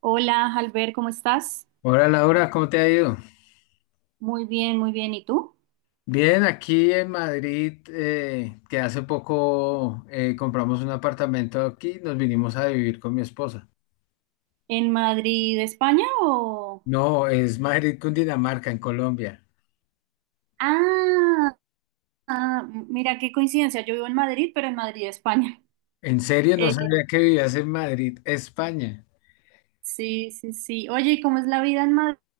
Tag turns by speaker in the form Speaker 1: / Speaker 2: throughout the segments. Speaker 1: Hola, Albert, ¿cómo estás?
Speaker 2: Hola Laura, ¿cómo te ha ido?
Speaker 1: Muy bien, muy bien. ¿Y tú?
Speaker 2: Bien, aquí en Madrid, que hace poco compramos un apartamento aquí, nos vinimos a vivir con mi esposa.
Speaker 1: ¿En Madrid, España o...?
Speaker 2: No, es Madrid, Cundinamarca, en Colombia.
Speaker 1: Ah, ah, mira qué coincidencia. Yo vivo en Madrid, pero en Madrid, España.
Speaker 2: En serio, no
Speaker 1: Eh,
Speaker 2: sabía que vivías en Madrid, España.
Speaker 1: sí, sí, sí. Oye, ¿y cómo es la vida en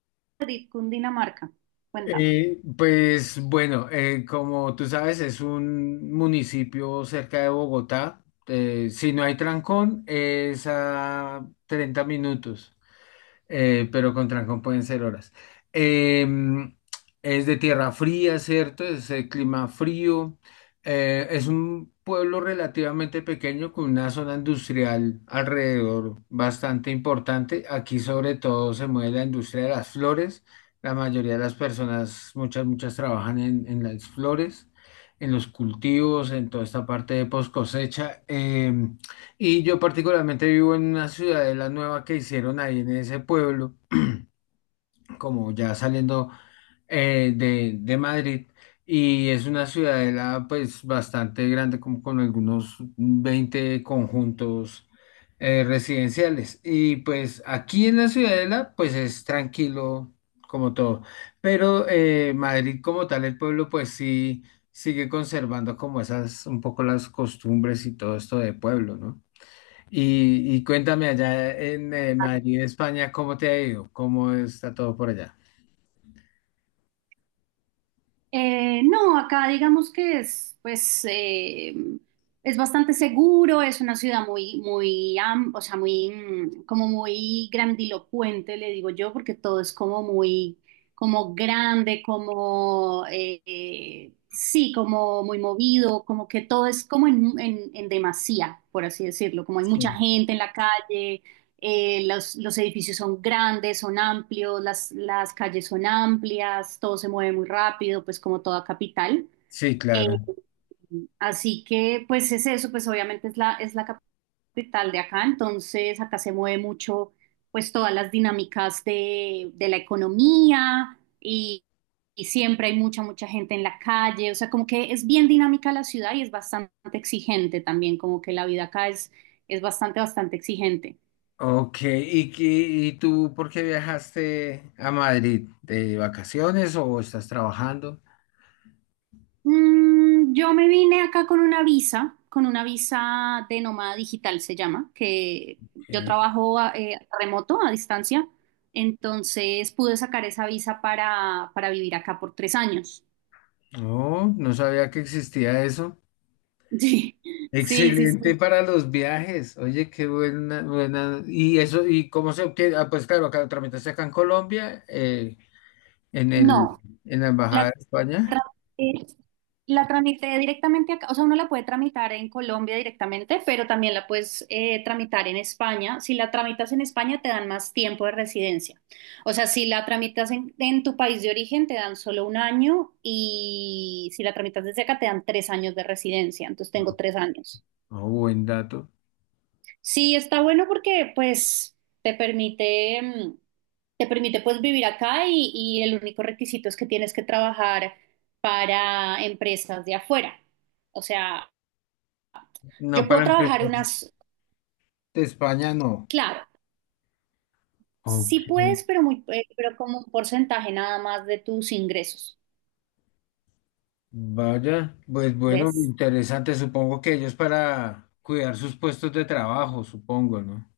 Speaker 1: Madrid, Cundinamarca? Cuéntame.
Speaker 2: Pues bueno, como tú sabes, es un municipio cerca de Bogotá. Si no hay trancón, es a 30 minutos, pero con trancón pueden ser horas. Em, es de tierra fría, ¿cierto? Es de clima frío. Es un pueblo relativamente pequeño con una zona industrial alrededor bastante importante. Aquí sobre todo se mueve la industria de las flores. La mayoría de las personas, muchas, muchas trabajan en las flores, en los cultivos, en toda esta parte de post cosecha. Y yo particularmente vivo en una ciudadela nueva que hicieron ahí en ese pueblo, como ya saliendo de Madrid. Y es una ciudadela pues bastante grande, como con algunos 20 conjuntos residenciales. Y pues aquí en la ciudadela pues es tranquilo como todo. Pero Madrid como tal, el pueblo pues sí sigue conservando como esas un poco las costumbres y todo esto de pueblo, ¿no? Y cuéntame allá en Madrid, España, ¿cómo te ha ido? ¿Cómo está todo por allá?
Speaker 1: No, acá digamos que es, pues, es bastante seguro, es una ciudad muy, o sea, como muy grandilocuente, le digo yo, porque todo es como muy, como grande, como, sí, como muy movido, como que todo es como en, en demasía, por así decirlo, como hay mucha
Speaker 2: Sí.
Speaker 1: gente en la calle, los edificios son grandes, son amplios, las calles son amplias, todo se mueve muy rápido, pues como toda capital.
Speaker 2: Sí,
Speaker 1: Eh,
Speaker 2: claro.
Speaker 1: así que pues es eso, pues obviamente es es la capital de acá, entonces acá se mueve mucho pues todas las dinámicas de la economía y siempre hay mucha, mucha gente en la calle, o sea, como que es bien dinámica la ciudad y es bastante exigente también, como que la vida acá es bastante, bastante exigente.
Speaker 2: Ok, ¿ y tú por qué viajaste a Madrid? ¿De vacaciones o estás trabajando?
Speaker 1: Yo me vine acá con una visa de nómada digital se llama, que yo
Speaker 2: Ok.
Speaker 1: trabajo remoto, a distancia, entonces pude sacar esa visa para vivir acá por 3 años.
Speaker 2: No, no sabía que existía eso.
Speaker 1: Sí, sí, sí,
Speaker 2: Excelente
Speaker 1: sí.
Speaker 2: para los viajes. Oye, qué buena, buena. Y eso, ¿y cómo se obtiene? Ah, pues claro, acá lo tramitaste acá en Colombia, en el,
Speaker 1: No,
Speaker 2: en la Embajada
Speaker 1: la
Speaker 2: de España.
Speaker 1: tramité- la tramité directamente acá, o sea, uno la puede tramitar en Colombia directamente, pero también la puedes tramitar en España. Si la tramitas en España, te dan más tiempo de residencia. O sea, si la tramitas en tu país de origen, te dan solo 1 año y si la tramitas desde acá, te dan 3 años de residencia. Entonces tengo 3 años.
Speaker 2: Oh, buen dato.
Speaker 1: Sí, está bueno porque pues te permite, te permite pues vivir acá y el único requisito es que tienes que trabajar para empresas de afuera. O sea,
Speaker 2: No,
Speaker 1: yo
Speaker 2: para
Speaker 1: puedo trabajar
Speaker 2: empezar,
Speaker 1: unas,
Speaker 2: de España no.
Speaker 1: claro,
Speaker 2: Ok.
Speaker 1: sí puedes, pero pero como un porcentaje nada más de tus ingresos,
Speaker 2: Vaya, pues bueno,
Speaker 1: ¿ves?
Speaker 2: interesante. Supongo que ellos para cuidar sus puestos de trabajo, supongo, ¿no?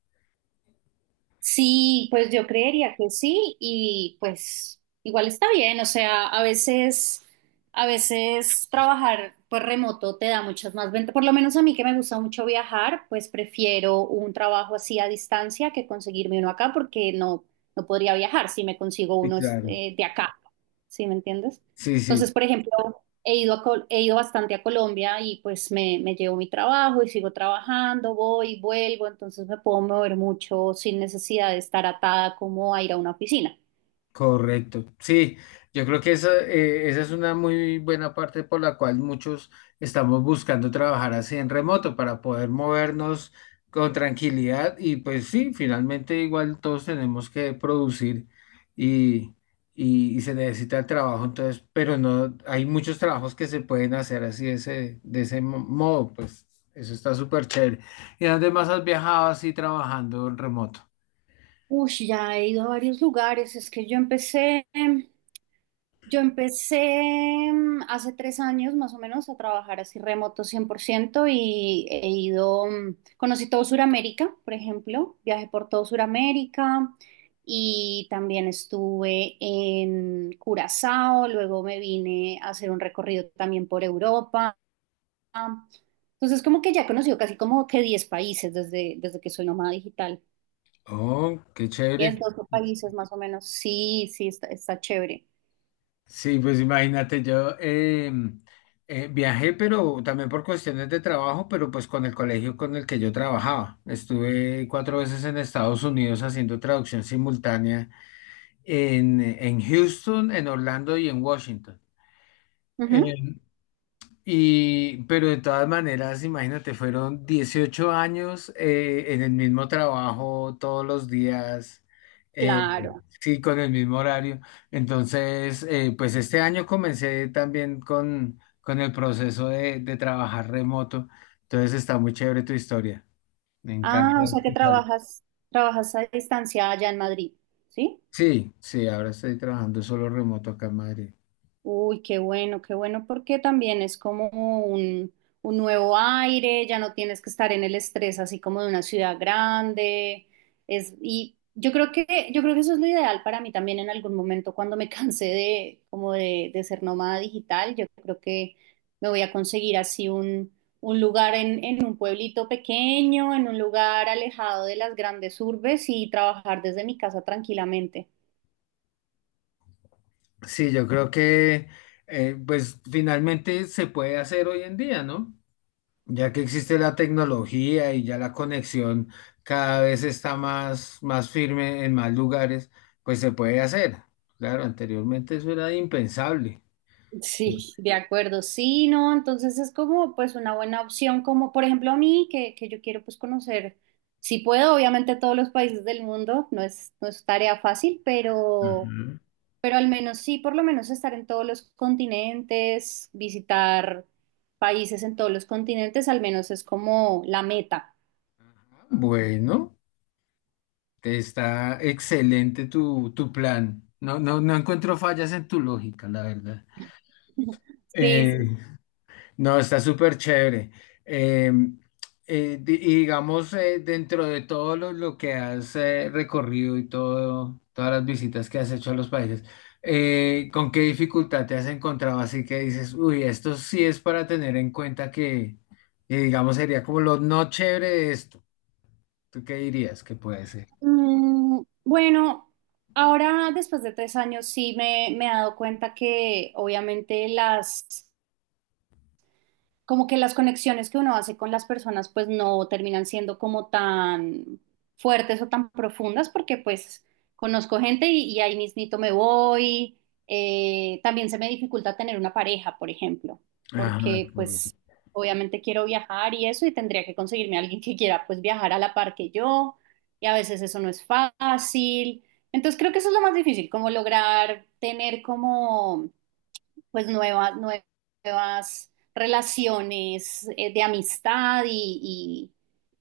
Speaker 1: Sí, pues yo creería que sí y pues igual está bien, o sea, a veces trabajar pues remoto te da muchas más ventajas, por lo menos a mí que me gusta mucho viajar, pues prefiero un trabajo así a distancia que conseguirme uno acá porque no, no podría viajar si me consigo
Speaker 2: Sí,
Speaker 1: uno
Speaker 2: claro.
Speaker 1: eh, de acá, ¿sí me entiendes?
Speaker 2: Sí, sí.
Speaker 1: Entonces, por ejemplo, he ido bastante a Colombia y pues me llevo mi trabajo y sigo trabajando, voy, vuelvo, entonces me puedo mover mucho sin necesidad de estar atada como a ir a una oficina.
Speaker 2: Correcto. Sí, yo creo que esa, esa es una muy buena parte por la cual muchos estamos buscando trabajar así en remoto para poder movernos con tranquilidad y pues sí, finalmente igual todos tenemos que producir y, y se necesita el trabajo, entonces, pero no, hay muchos trabajos que se pueden hacer así de ese, modo, pues eso está súper chévere. ¿Y además has viajado así trabajando en remoto?
Speaker 1: Uy, ya he ido a varios lugares. Es que yo empecé, yo empecé hace 3 años más o menos a trabajar así remoto 100% y he ido, conocí todo Sudamérica, por ejemplo, viajé por todo Sudamérica y también estuve en Curazao, luego me vine a hacer un recorrido también por Europa. Entonces, como que ya he conocido casi como que 10 países desde, desde que soy nómada digital.
Speaker 2: Oh, qué chévere.
Speaker 1: 10, 12 países más o menos. Sí, sí, está, está chévere.
Speaker 2: Sí, pues imagínate, yo viajé, pero también por cuestiones de trabajo, pero pues con el colegio con el que yo trabajaba. Estuve 4 veces en Estados Unidos haciendo traducción simultánea en Houston, en Orlando y en Washington.
Speaker 1: Ujú,
Speaker 2: Eh, pero de todas maneras, imagínate, fueron 18 años en el mismo trabajo, todos los días, eh,
Speaker 1: claro.
Speaker 2: sí, con el mismo horario. Entonces, pues este año comencé también con el proceso de trabajar remoto. Entonces está muy chévere tu historia. Me encanta
Speaker 1: Ah, o sea que
Speaker 2: escucharlo.
Speaker 1: trabajas, trabajas a distancia allá en Madrid, ¿sí?
Speaker 2: Sí, sí, ahora estoy trabajando solo remoto acá en Madrid.
Speaker 1: Uy, qué bueno, porque también es como un nuevo aire, ya no tienes que estar en el estrés así como de una ciudad grande. Es, y yo creo que eso es lo ideal para mí también en algún momento cuando me cansé de, como de ser nómada digital. Yo creo que me voy a conseguir así un lugar en un pueblito pequeño, en un lugar alejado de las grandes urbes y trabajar desde mi casa tranquilamente.
Speaker 2: Sí, yo creo que pues finalmente se puede hacer hoy en día, ¿no? Ya que existe la tecnología y ya la conexión cada vez está más, más firme en más lugares, pues se puede hacer. Claro, anteriormente eso era impensable.
Speaker 1: Sí, de acuerdo. Sí, no, entonces es como pues una buena opción, como por ejemplo a mí, que yo quiero pues conocer, si puedo, obviamente todos los países del mundo, no es, no es tarea fácil,
Speaker 2: Ujú.
Speaker 1: pero al menos sí, por lo menos estar en todos los continentes, visitar países en todos los continentes, al menos es como la meta.
Speaker 2: Bueno, está excelente tu, tu plan. No, no, no encuentro fallas en tu lógica, la verdad.
Speaker 1: Sí,
Speaker 2: Eh,
Speaker 1: sí.
Speaker 2: No, está súper chévere. Eh, y digamos, dentro de todo lo que has recorrido y todo, todas las visitas que has hecho a los países, ¿con qué dificultad te has encontrado? Así que dices, uy, esto sí es para tener en cuenta que, digamos, sería como lo no chévere de esto. ¿Tú qué dirías que puede ser?
Speaker 1: Bueno, ahora después de 3 años sí me he dado cuenta que obviamente las como que las conexiones que uno hace con las personas pues no terminan siendo como tan fuertes o tan profundas porque pues conozco gente y ahí mismito me voy. También se me dificulta tener una pareja, por ejemplo,
Speaker 2: Ajá,
Speaker 1: porque
Speaker 2: correcto.
Speaker 1: pues obviamente quiero viajar y eso y tendría que conseguirme a alguien que quiera pues viajar a la par que yo y a veces eso no es fácil. Entonces creo que eso es lo más difícil, como lograr tener como pues nuevas, nuevas relaciones de amistad y,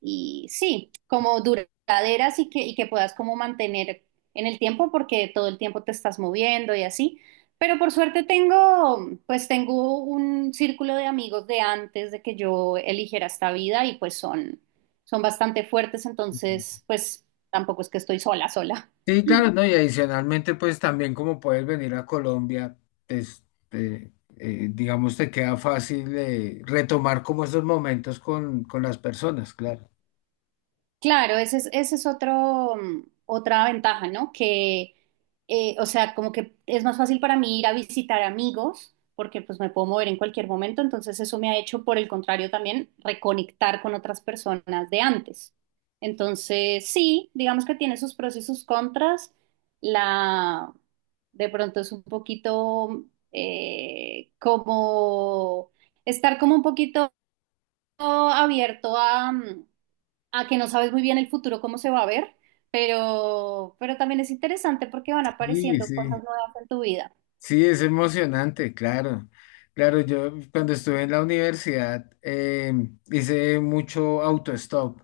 Speaker 1: y sí, como duraderas y que puedas como mantener en el tiempo porque todo el tiempo te estás moviendo y así. Pero por suerte tengo, pues tengo un círculo de amigos de antes de que yo eligiera esta vida y pues son, son bastante fuertes, entonces pues tampoco es que estoy sola, sola.
Speaker 2: Sí, claro, ¿no? Y adicionalmente, pues también como puedes venir a Colombia, este, digamos, te queda fácil retomar como esos momentos con las personas, claro.
Speaker 1: Claro, ese es otro, otra ventaja, ¿no? O sea, como que es más fácil para mí ir a visitar amigos, porque pues me puedo mover en cualquier momento, entonces eso me ha hecho, por el contrario, también reconectar con otras personas de antes. Entonces, sí, digamos que tiene sus pros y sus contras. La, de pronto es un poquito como estar como un poquito abierto a, a que no sabes muy bien el futuro cómo se va a ver, pero también es interesante porque van
Speaker 2: Sí,
Speaker 1: apareciendo cosas
Speaker 2: sí,
Speaker 1: nuevas en tu vida.
Speaker 2: sí, es emocionante, claro. Claro, yo cuando estuve en la universidad hice mucho autostop.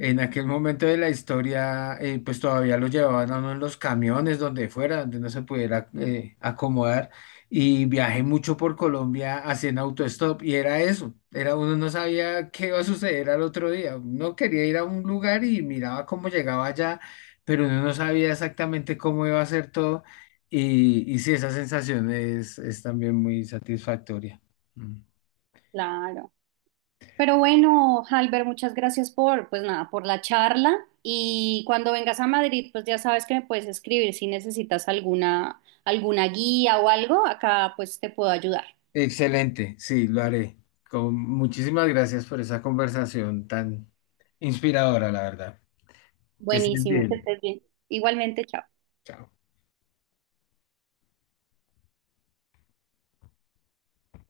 Speaker 2: En aquel momento de la historia, pues todavía lo llevaban a uno en los camiones, donde fuera, donde no se pudiera acomodar. Y viajé mucho por Colombia haciendo autostop y era eso. Era, uno no sabía qué iba a suceder al otro día. Uno quería ir a un lugar y miraba cómo llegaba allá, pero uno no sabía exactamente cómo iba a ser todo. Y sí, esa sensación es también muy satisfactoria. Mm.
Speaker 1: Claro. Pero bueno, Halber, muchas gracias por, pues nada, por la charla. Y cuando vengas a Madrid, pues ya sabes que me puedes escribir si necesitas alguna, alguna guía o algo, acá pues te puedo ayudar.
Speaker 2: Excelente, sí, lo haré. Con, muchísimas gracias por esa conversación tan inspiradora, la verdad. Que estés
Speaker 1: Buenísimo, que
Speaker 2: bien.
Speaker 1: estés bien. Igualmente, chao.
Speaker 2: Chao.